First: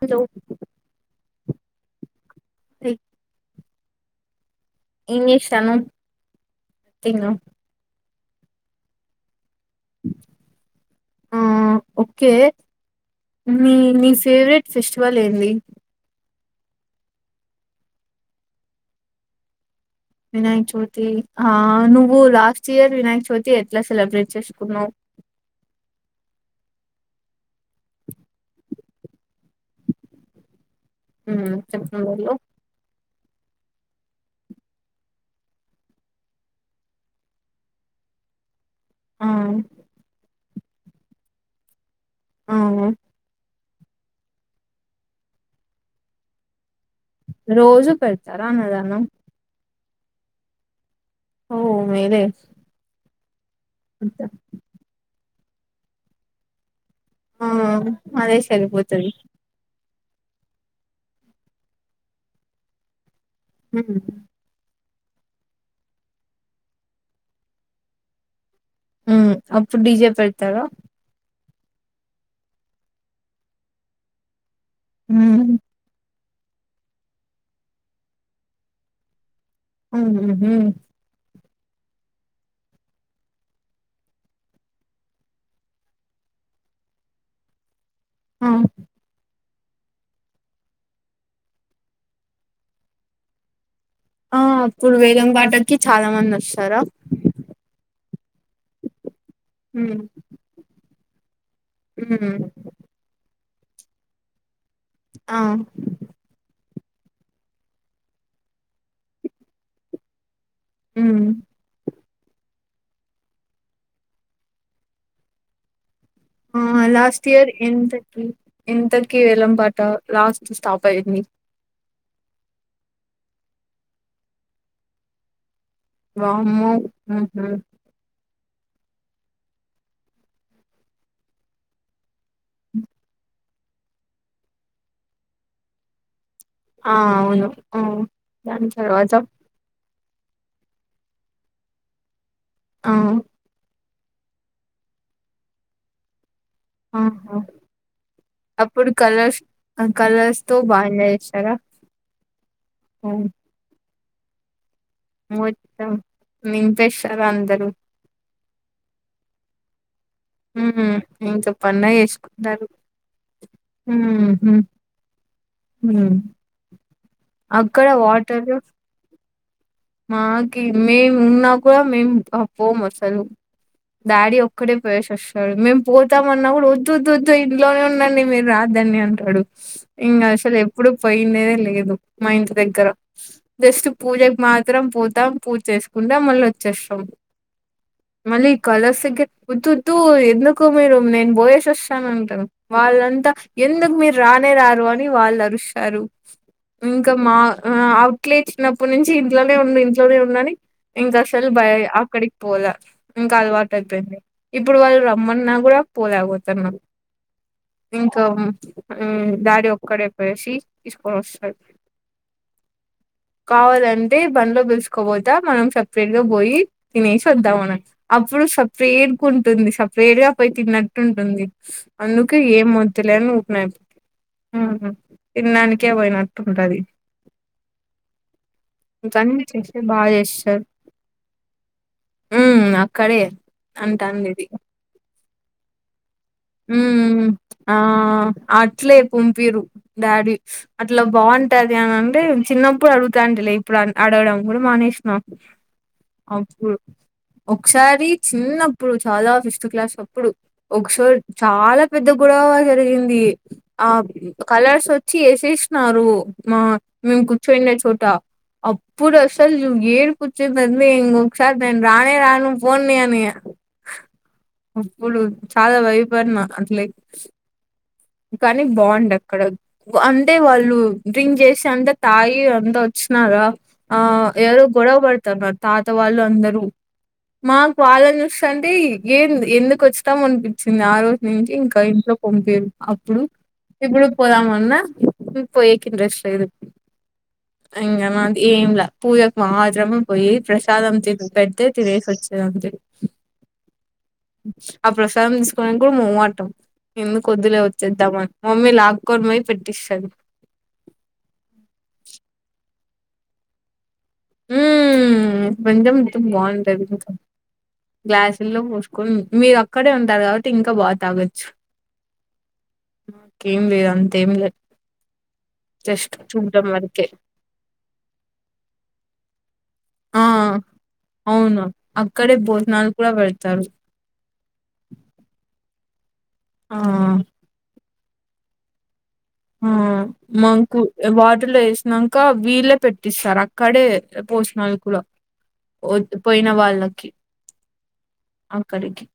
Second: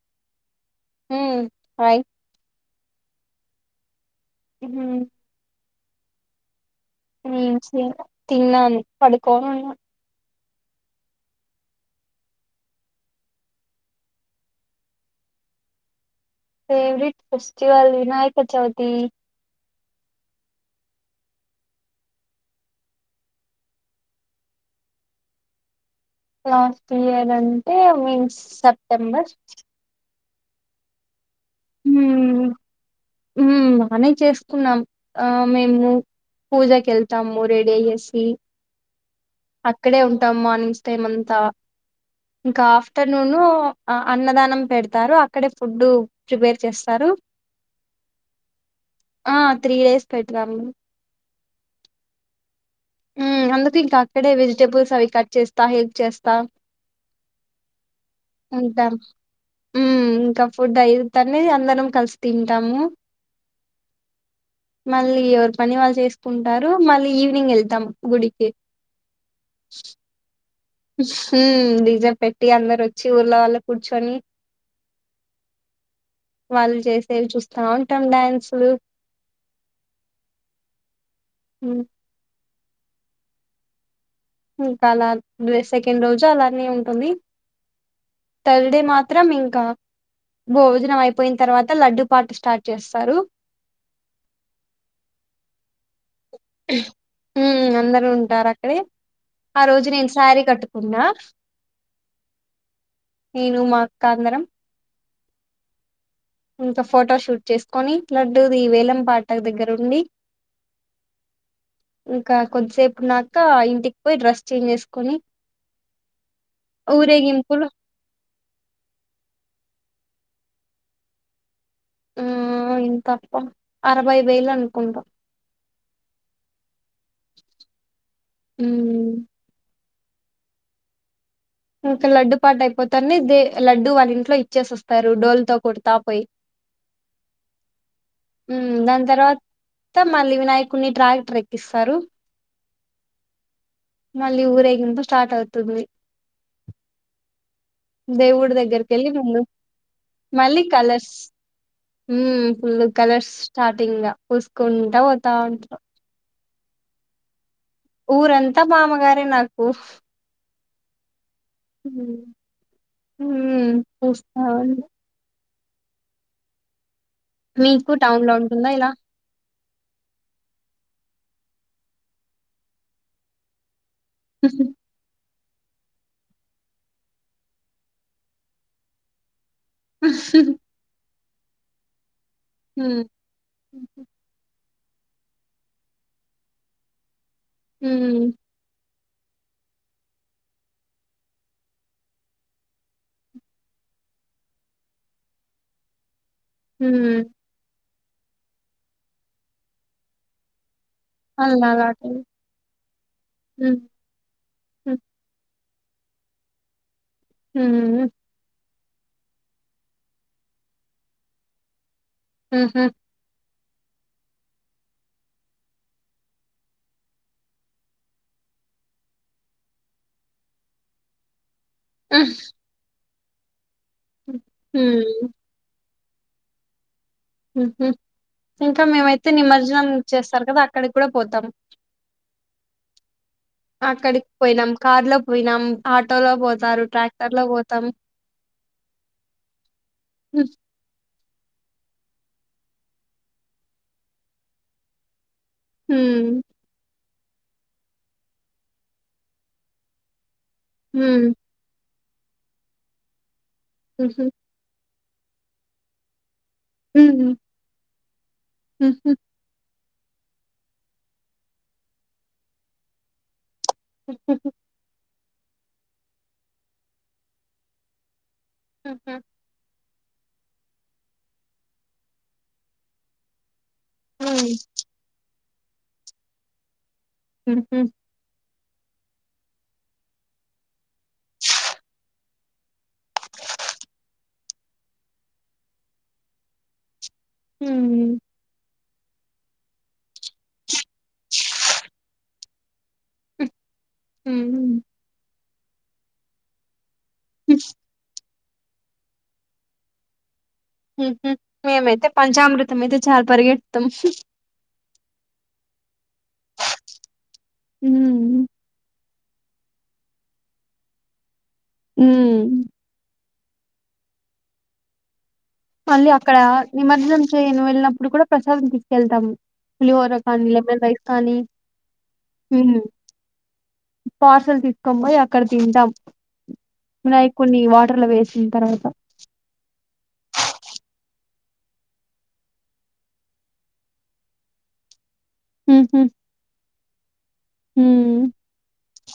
Hello హ్మ్ hi ఏం చేస్తాన్నవ్ ఏం చే తిన్నాను, పడుకోయిగ ఆ ఒక్కె, మీ మీ ఫేవరెట్ ఫెస్టివల్ ఏంది? Favourite festival Vinayaka Chavithi. వినాయక చవితి, ఆ నువ్వు లాస్ట్ ఇయర్ వినాయక చవితి ఎట్లా సెలబ్రేట్ చేసుకున్నావ్? లాస్ట్ ఇయర్ అంటే, మీన్స్ సెప్టెంబర్ ఉమ్ సెప్టెంబర్లో ఉమ్ బానే చేసుకున్నాం, ఆ మేము పూజాకి వెళ్తాము రెడీ అయ్యేసి. ఆ అక్కడే ఉంటాం మార్నింగ్స్ టైంతా ఆ ఇంకా ఆఫ్టర్నూను ఆ అన్నదానం పెడతారు అక్కడే ఫుడ్డు ప్రిపేర్ చేస్తా రోజూ పెడతారా అన్నదానం ఆ త్రీ డేస్ పెట్త ఓ మేర ఉ అ ఇంక అక్కడ వెజటబుల్స్ అవి కట్ చేస్త హెల్ప్ చేస్త ఆ అదే ఉంటాం చగిపోతుంది ఇంకా ఫుడ్ అయి అనేది అందరం కలిసి తింటాము హ మళ్ళీ ఎవరు పని వాళ్ళు చేసుకుంటారు మళ్ళీ ఈవినింగ్ వెళ్తు దమ్ గుడికి హ అప్పుడు డిజే పెడతారా డీజే పెట్టి అందరు వచ్చి ఊర్ళ వాళ్ళ కూర్చొని హ వాళ్ళు చేసేవి చూస్తా ఉంటాం డ్యాన్సులు ఆ హ్మ్ ఇంకా అలా సెకండ్ రోజు అలానే ఉంటుంది ఆ థర్డే మాత్రం ఇంకా భోజనం అయిపోయిన తర్వాత లడ్డు పాట స్టార్ట్ చేస్తారు ఆ అప్పుడు వేదంపాటకి చాలా మంది ఉ హ్మ్ అందరూ ఉంటు డార అక్కడే ఆ రోజు నేను శారీ కట్టుకున్నా [inaudible] హ్మ్మ్ నేను మా కాందరం ఆ ఇంకా ఫోటో షూట్ చేసుకొని లడ్డుది ఈ వేలం పాట దగ్గర ఉండి మ్మ్ ఇకా కొద్ధి సేపున్నాక ఇంటికి పోయి డ్రెస్ చేంజ్ చేసుకొని ఆ లాస్ట్ ఇయర్ ఊరేగింపులు ఎం తకి ఇంతకి వెళ్లం పాట లాస్ట్ స్టాప్ అయింది ఆ ఇం తప్ప అరవై వేలు అనుకుంటా వామ్మా ఉమ్ ఇంక లడ్డు పాట అయిపోతాంది దె లడ్డు వాళ్ళ ఇంట్లో ఇచ్చేసి వస్తారు డోల్తో కోడతా పోయి ఆ అవును ఆ దాని తర్వాత త్త మళ్ళీ వినాయకుడిని ట్రాక్టర్ ఎక్కిస్తారు ఆ మళ్ళి ఊరేగింపు స్టార్ట్ అవుతుంది ఆహా దేవుడి అప్పుడు దగ్గరికి వెళ్ళి కలర్స్ మళ్ళు కలర్స్ తో మళ్ళీ బా కలర్స్ ఎంజాయ్ చేసారా ఉమ్ ఫుళు కలర్స్ స్టార్టింగ్ గా పుస్క్ కుంట పోతా ఉంటరు మింతేషర అందరు ఊరంత మామగారే నాకు ఊహు ఇంక పండగ చేసుకుంటారు హ్మ్ చూస్తా ఉంది. హుమ్ అక్కడ మీకు టౌన్ లో వాటరు ఉంటుందా ఇలా మాకి మేము ఉన్నా కూడా మేమ్ పోం అసలు దాడి ఒక్కడే పోయే సుస్ పోతడు మేము పోతామన్నా కూడా వద్దు వద్దు ఇంట్లోనే ఉండండి మీరు రాద్దని అంటాడు ఇంకసలు ఎప్పుడు పోయిన్నదె లేేదు మ ఇంటి దగ్గర హ్మ్ జస్ట్ పూజ మా అందరం పోతాం పూజ చేసుకుంటాం మళ్ళీ వచ్చేస్తాం హ్మ్ మళ్లి ఈ కలర్స్ వద్దోద్దు ఎందుకు మీరు నేను బోయేసి వస్తానంటాను వాళ్ళంతా ఎందుకు మీరు రానే రారు అని వాళ్ళు అరుస్తారు ఇంక హ్మ్ మా అ ఇట్లే చిన్నప్పుడ్నుంచి ఇంట్లోనే ఉండండి మీరు ఇంట్లోనే ఉండండి ఇంకా అసలు అలా బయ్ అలాగే అక్కడికి పోల ఇంకా అలవాటు హ్మ్ అయిపోయింది ఇప్పుడు హ్మ్ వాళ్ళు రమ్మన్నా కూడా పోయ బోతున్నా ఇంక ఉమ్ ఆ డాడి ఒక్కడై పోయేసి తీసుకొని వస్తంది ఊహు కావలన్ అటే బండ్లో పిలుసుుకోపోతా మనం సపరేట్ గా పోయి తినేసి వద్దాం అన అప్పుడు సపరేట్ గ ఉంటుంది సపరేట్ గా పోయి తిన్నట్టు ఉంటుంది అందుకె ఏం తి. లె ఉన్నాయి ఉమ్ హ్మ్ తినడానికి ఎ పోయినట్టు ఉంటాది ఉహూ ఇంకా మేమైతే చేస్తే నిమజ్జనం బాగా చేస్తారు కదా అక్కడికి కూడా పోతాం హ్మ్. అక్కడే అక్కడికి పోయినాం కారు లో పోయినాం పా ఉమ్ ఆ అట్లే పంపిరు డాడీ అట్లా బాగుంటది అని అంటే చిన్నప్పుడు అడుగుతాంటలే ఇప్పుడు అడగడం కూడా మానేసినం హ్మ్ అప్పుడు ఒకసారి చిన్నప్పుడు చాలా ఫిఫ్త్ క్లాస్ అప్పుడు ఒకసారి హ్మ్ చాలా పెద్ద గొడ జరిగింది ఆ ఊహూ కలర్స్ వచ్చ చేసేసినారు మా మేము హ్మ్ కూర్చోయినా చోట ఊహూ అప్పుడు అసలు ఏడుపు వచ్చింది అంతే ఇంగోకసారి నేను రాణే రాను పోయాని ఊహూ ఉప్పులు చాలా వైపు రి నా అట్ల కానీ బాగుండే ఊహూ అక్కడ అంటే వాళ్ళు డ్రింక్ చేసి అంటే తాగి అంతా వచ్చినారా ఆ హ్మ్ ఎవరో గొడవ పడతండ్ర తాత వాళ్ళు అందరూ మాకు ఊహూ వాళ్లను చూసి అంటే ఏం ఎందుకు వచ్చినాం అనిపించి ఆ రోజు నుంచి ఇంకా ఇంట్లో పంపిరు అప్పుడు ఇప్పుడు పోదామన్నా పోయేకి ఇంట్రెస్ట్ లేదు ఇంగా హ్మ్. నాది ఏం లే పూజకు మాత్రమ పోయి ప్రసాదం తిని పెడితే తినేసి వచ్చేదని హ్మ్. ఆ ప్రశాంత స్వయంకూడ మోహమాటం ఎందుకొద్దులే వచ్చేద్దామని మమ్మీ లాక్కోనీ పోయి పెట్టిస్తాది ఉహూ మేమైతే పంచామృతం అయితే చాలా పరిగెడుతాం ఉమ్ కొంచం ఇ బాగుంటది ఇంకా హ్మ్. గ్లాసుల్లో పోసుకొని మీరు అక్కడే ఉంటారు కాబట్టి ఇంకా బాగా తాగచ్చు ఉమ్ కేం లేదు అంతేం లేదు మళ్ళీ జస్ట్ అక్కడ చూడడం వరకే నిమజ్జనం చేయని వెళ్ళినప్పుడు కూడా ప్రసాదం తీసుకెళ్తాము పులిహోర ఆ కానీ లెమన్ రైస్ కానీ అవును అక్కడే భోజనాలు కూడా పెడతారు పార్సల్ తీసుకొ పోయి అక్కడ తింటాం ఆ మనయి కొన్ని వ టర్ లో వేసిన తర్వాత ఆ మాకు వాటర్లో వేసినంక వీళ్ళే పెట్టిస్తారు అక్కడే పోసినాలు కూడా హమ్ హమ్ వద్ పోయిన వాళ్ళకి అక్కడికి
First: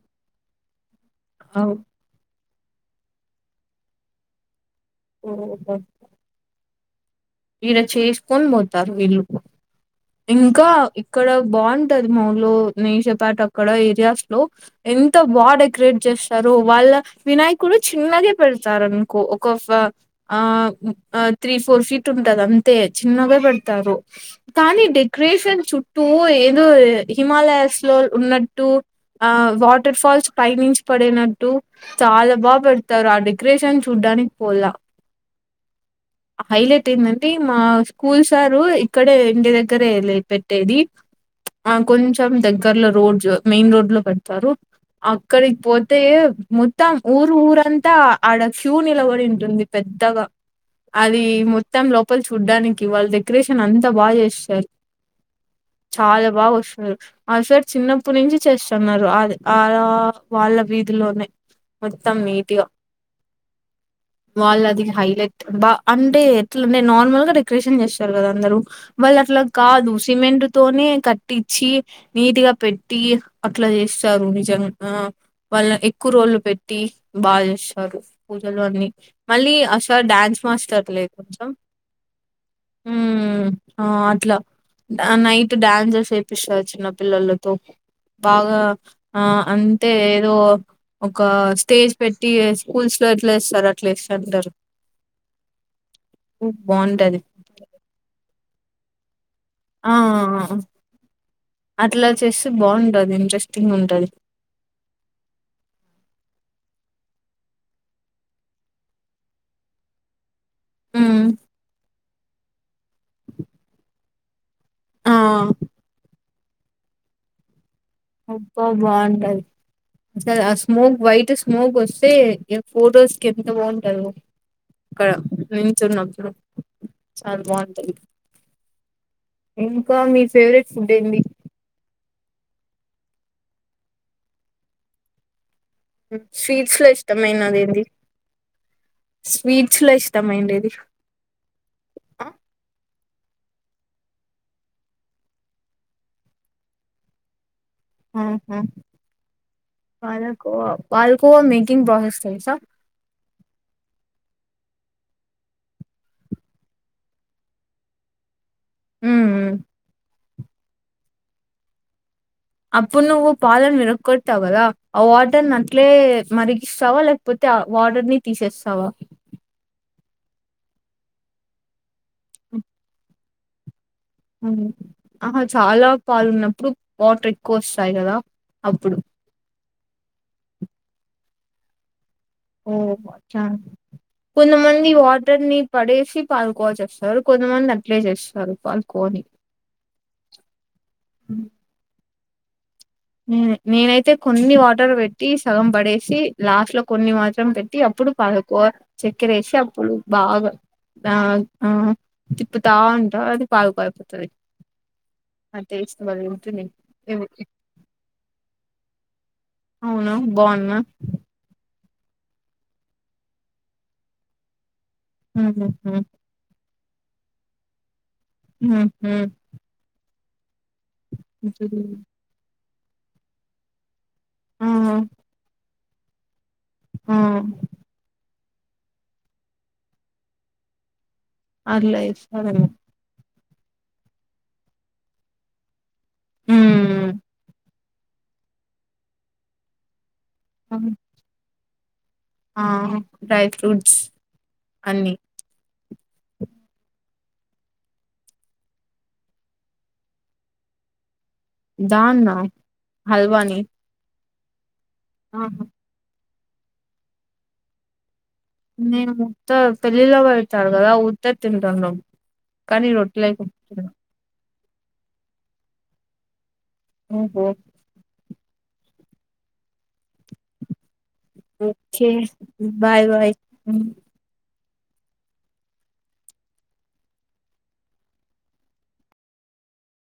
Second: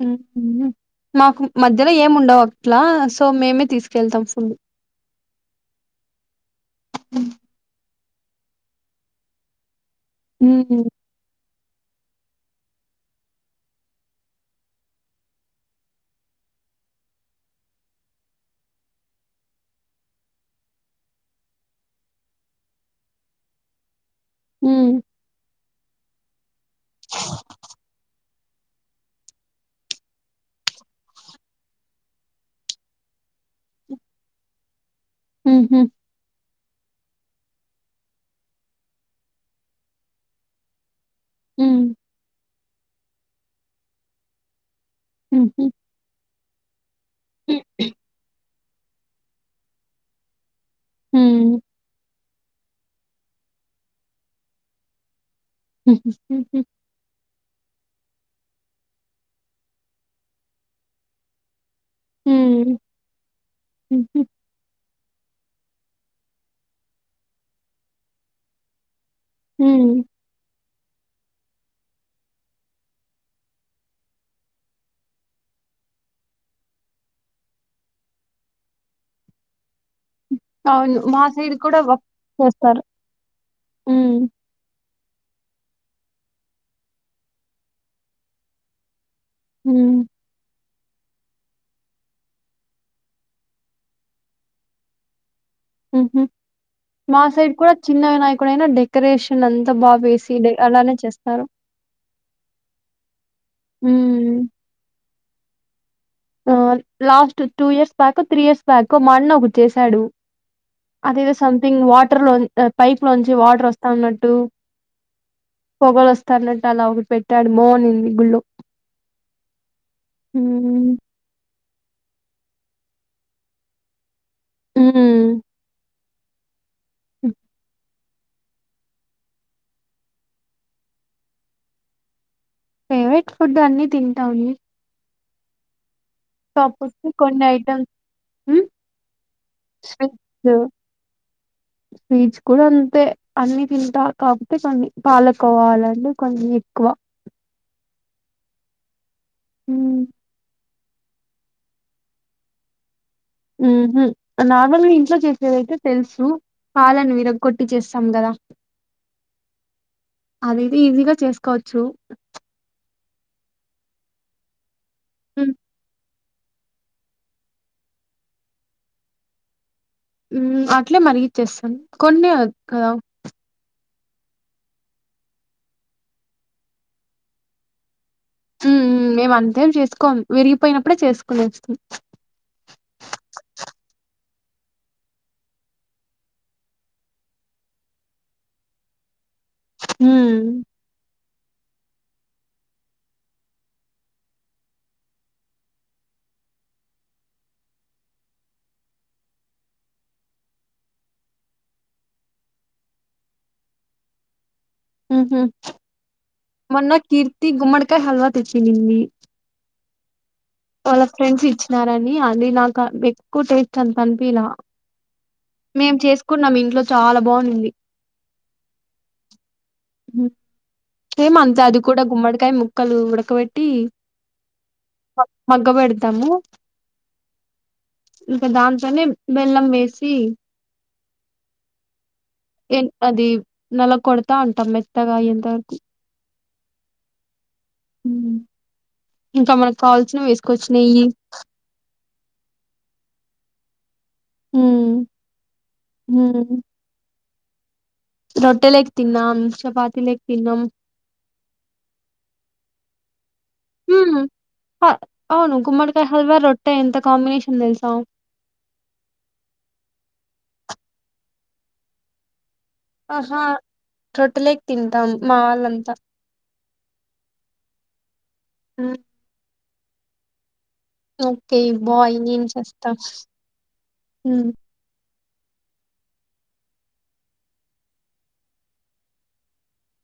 హామ్ [inaudible] మాకు మధ్యలో ఏము ఉండవు అట్లా సో మేమే తీసుకెళ్తాం ఫుల్ [inaudible] అ ఇడ చేసుకొని పోతారు వీళ్ళు హ్మ్. ఇంకా ఇక్కడ బాగుంటది [inaudible] నేషపాట అక్కడ ఏరియాస్ లో ఎంత బాగా డెకరేట్ చేస్తారో వాళ్ళ వినాయకుడు చిన్నగే పెడతారు అనుకో ఒక ఫ ఆ ఆ త్రీ ఫోర్ ఫీ ట్ ఉంటది అంతే చిన్నగా పెడతారు కాని హ్మ్. డెకరేషన్ చుట్ టూ ఏదో ఏ హిమాలయాస్ లో ఉన్నట్ టు ఆ వాటర్ ఫాల్స్ పైనించి పడినట్టు చాలా బాగా పెడతారు ఆ డెకరేషన్ చూడ్డానికి పోల్లా హమ్ హమ్ టెందంటే మా స్కూల్ సారు ఇక్కడే ఇంటి దగ్గరేలే పెట్టేది ఆ హ్మ్. కొంచెం దగ్ గర్ లో రోజ్ మెయిన్ రోడ్ లో పెడతారు అక్కడికి హుహు. పోతే మొత్తం ఊరు హ్మ్. ఊరంతా ఆడ ఫ్యూ నిలబడి ఉంటుంది పెద్దగా అది హుహు. మోత్ లోపల చూడ్డానికి వాళ్ళు డెకరేషన్ అంతా బాగా చేస్తారు చాలా బాగా హుహు. వస్తున్నారు ఆ సైడ్ చిన్నప్పుటి నుంచి చేస్ తున్నారు అది ఆడ వాళ్ళ వీధిలోనే మొత్తం నీటిగా హ్మ్ హుహు. వాళ్ళది అన్ హైలెట్ బా అంటే అట్లానే నార్మల్గా డెకరేషన్ చేస్తారు కదా అందరు వాళ్ళు అట్ల కాదు హ్మ్. సిమెంట్ తోనే కట్టించి నీటిగా పెట్టి అట్లా చేస్తారు నిజంగా ఆ వాళ్ళ ఎక్కువ రోజులు పెట్టి బాగా చేస్తారు పూజలు అన్ని మళ్ళీ అసలు డ్యాన్స్ మాస్టర్ లే ఇది కూడా వక్ చేస్తారు ఉమ్ ఆ ఊ అట్లా నైట్ డ్యాన్సెస్ చేపిస్తారు చిన్న పిల్లలతో బాగా ఆ అంటే హ్మ్. ఏదో ఒక స్టేజ్ పెట్టి స్కూల్స్ లో ఎట్లా ఏస్తారు అట్లేస్తాంటారు ఉహు మాసైడ్ కూడా చిన్న గా నైట్ ఇక్కడైనా డెకరేషన్ అంతా బా ఆ వేసి డె అలానే చేస్తారు. అట్ల చేస్తే బాగుంటది ఇంట్రెస్టింగ్ ఉంటది హ్మ్. ఆ లాస్ట్ టూ ఇయర్స్ బ్యాకో త్రీ ఇయర్స్ బ్యాకో మా అన్న ఒకటి చేసాడు అది హ్మ్. ఏదో సంథింగ్ వాటర్ లోని పైప్ లోంచి వాటర్ వస్తా ఉన్నట్టు ఆ! పొగలస్ స్తానట్టు అలా ఒక పెట్టాడు మోన్ అబ్బా బాగుంటది అస ఆ హ్మ్. స్మూక్ వైట్ స్ స్మూక్ వస్తే ఇగ ఫోటోస్ కి ఎంత బాగుంటదొ అక్కడ హ్మ్. నించ్చున్న [unintelligible] చాలా బాగుంటది ఇంకా మీ ఫేవరెట్ ఫుడ్ ఏంది ఫేవరెట్ ఫుడ్ అన్ని తింటాను స్వీట్స్‌లో ప్రాపర్ గా కొన్ని ఇష్టమైనదేంది? ఐటమ్స్ ఊ స్వీట్స్‌లో స్వీట్ ఇష్టమైనదేది? ఆ! స్వీట్స్ కూడా అంతే అన్ని తింటా కాకపోతే కొన్ని పాలుకోవా అలాంటివి కొన్ని ఎక్కువ ఆ హా పాలకోవా పాలకోవా మెకింగ్ బాసెస్ తెలుసా ఊహు నార్మల్గా ఇంట్లో చేసేదైతే తెలుసు పాలను విరగ్గొట్టి చేస్తాం కదా ఉ ఉ అది అయితే ఈజీగా చేసుకోవచ్చు ఇప్పుడు నువ్వు పాలను విరకొడతావు కదా ఆ వాటర్ ఉమ్ నట్లే మరిగిస్తావా లేకపోతే ఆ వాటర్ ని తీసేస్తావా ఊ అట్లే మరిగిచ్చేస్తాను కొన్నె అక్ హ్మ్. కదా ఆహా చాలా పాలు ఉన్నప్పుడు వాటర్ ఎక్కువ వస్తాయి కదా ఉ ఉ మేము అంతేం చేసుకుం కోమ్ విరిగిపోయినప్పుడే చేసుకొని ఏస్తం ఓహో అచ్చ కొంతమంది వాడర్ని పడేసి పాల్ కోవ చేస్తారు కొంతమంది అట్లే చేస్తారు పాల్ కోవ ని హ్మ్ హ నే నేనైతే కొన్ని వాటర్ పెట్టి సగం పడేసి లాస్ట్ లో కొన్ని మాత్రం పెట్టి అప్పుడు పాలకోవా, చక్కెర వేసి అప్పుడు బాగా ఆ తిప్పుతా ఉంటా, అది పాలకోవా అయిపోతది. ఉహు మాకు తెలుసు మొన్న [unintelligible] కీర్తి [unintelligible] గుమ్మడికాయ, హల్వా తెచ్చింది. అవునా బాగుందా నారణని అది నాకు ఎక్కువ టేస్ట్ అంత అనిపియలే హుహుహు. మేం చేసుకున్నాం ఇంట్లో చాలా బాగుంనింది. హ్మ్ ఉ హ ఎహెమంతే అది కూడా గుమ్మడకాయ ముక్ ముక్కలు ఉడకబెట్టి ఆహా! మంగ పెడ్తారు దమ్ము ఆ ఇంకా దాంతోనే బెల్లం వేసి అట్లా చెప్ ఎన్ అది నెల కొడతా అంటాం. మెత్తగా అయ్యేతావరకు హ్మ్ ఇంకా మనకు కావాల్సిన వేస్ కొచ్చినాయ్ ఆహా డ్రై ఫ్రూట్స్ అన్ని హ్మ్ రొట్టెలక్ తిన్నాం. చపాతి లక్ తిన్నాం. దాన్న ఆ హల్వాని హ్మ్. అవును గుమ్మడికాయ హల్వ రొ అంటే ఎంత కాంబినేషన్ తెలుసా నేను ముత్త పెళ్ళిలకీ పెడతారు కదా ఉత్తది తింటాను. ఆహా రోట్టే లే తింటాం. మా వాళ్ళంతా ఆఓహ హ్మ్ ఓకే బాయ్ బాయ్ బాయ్ ఉమ్. [unintelligible]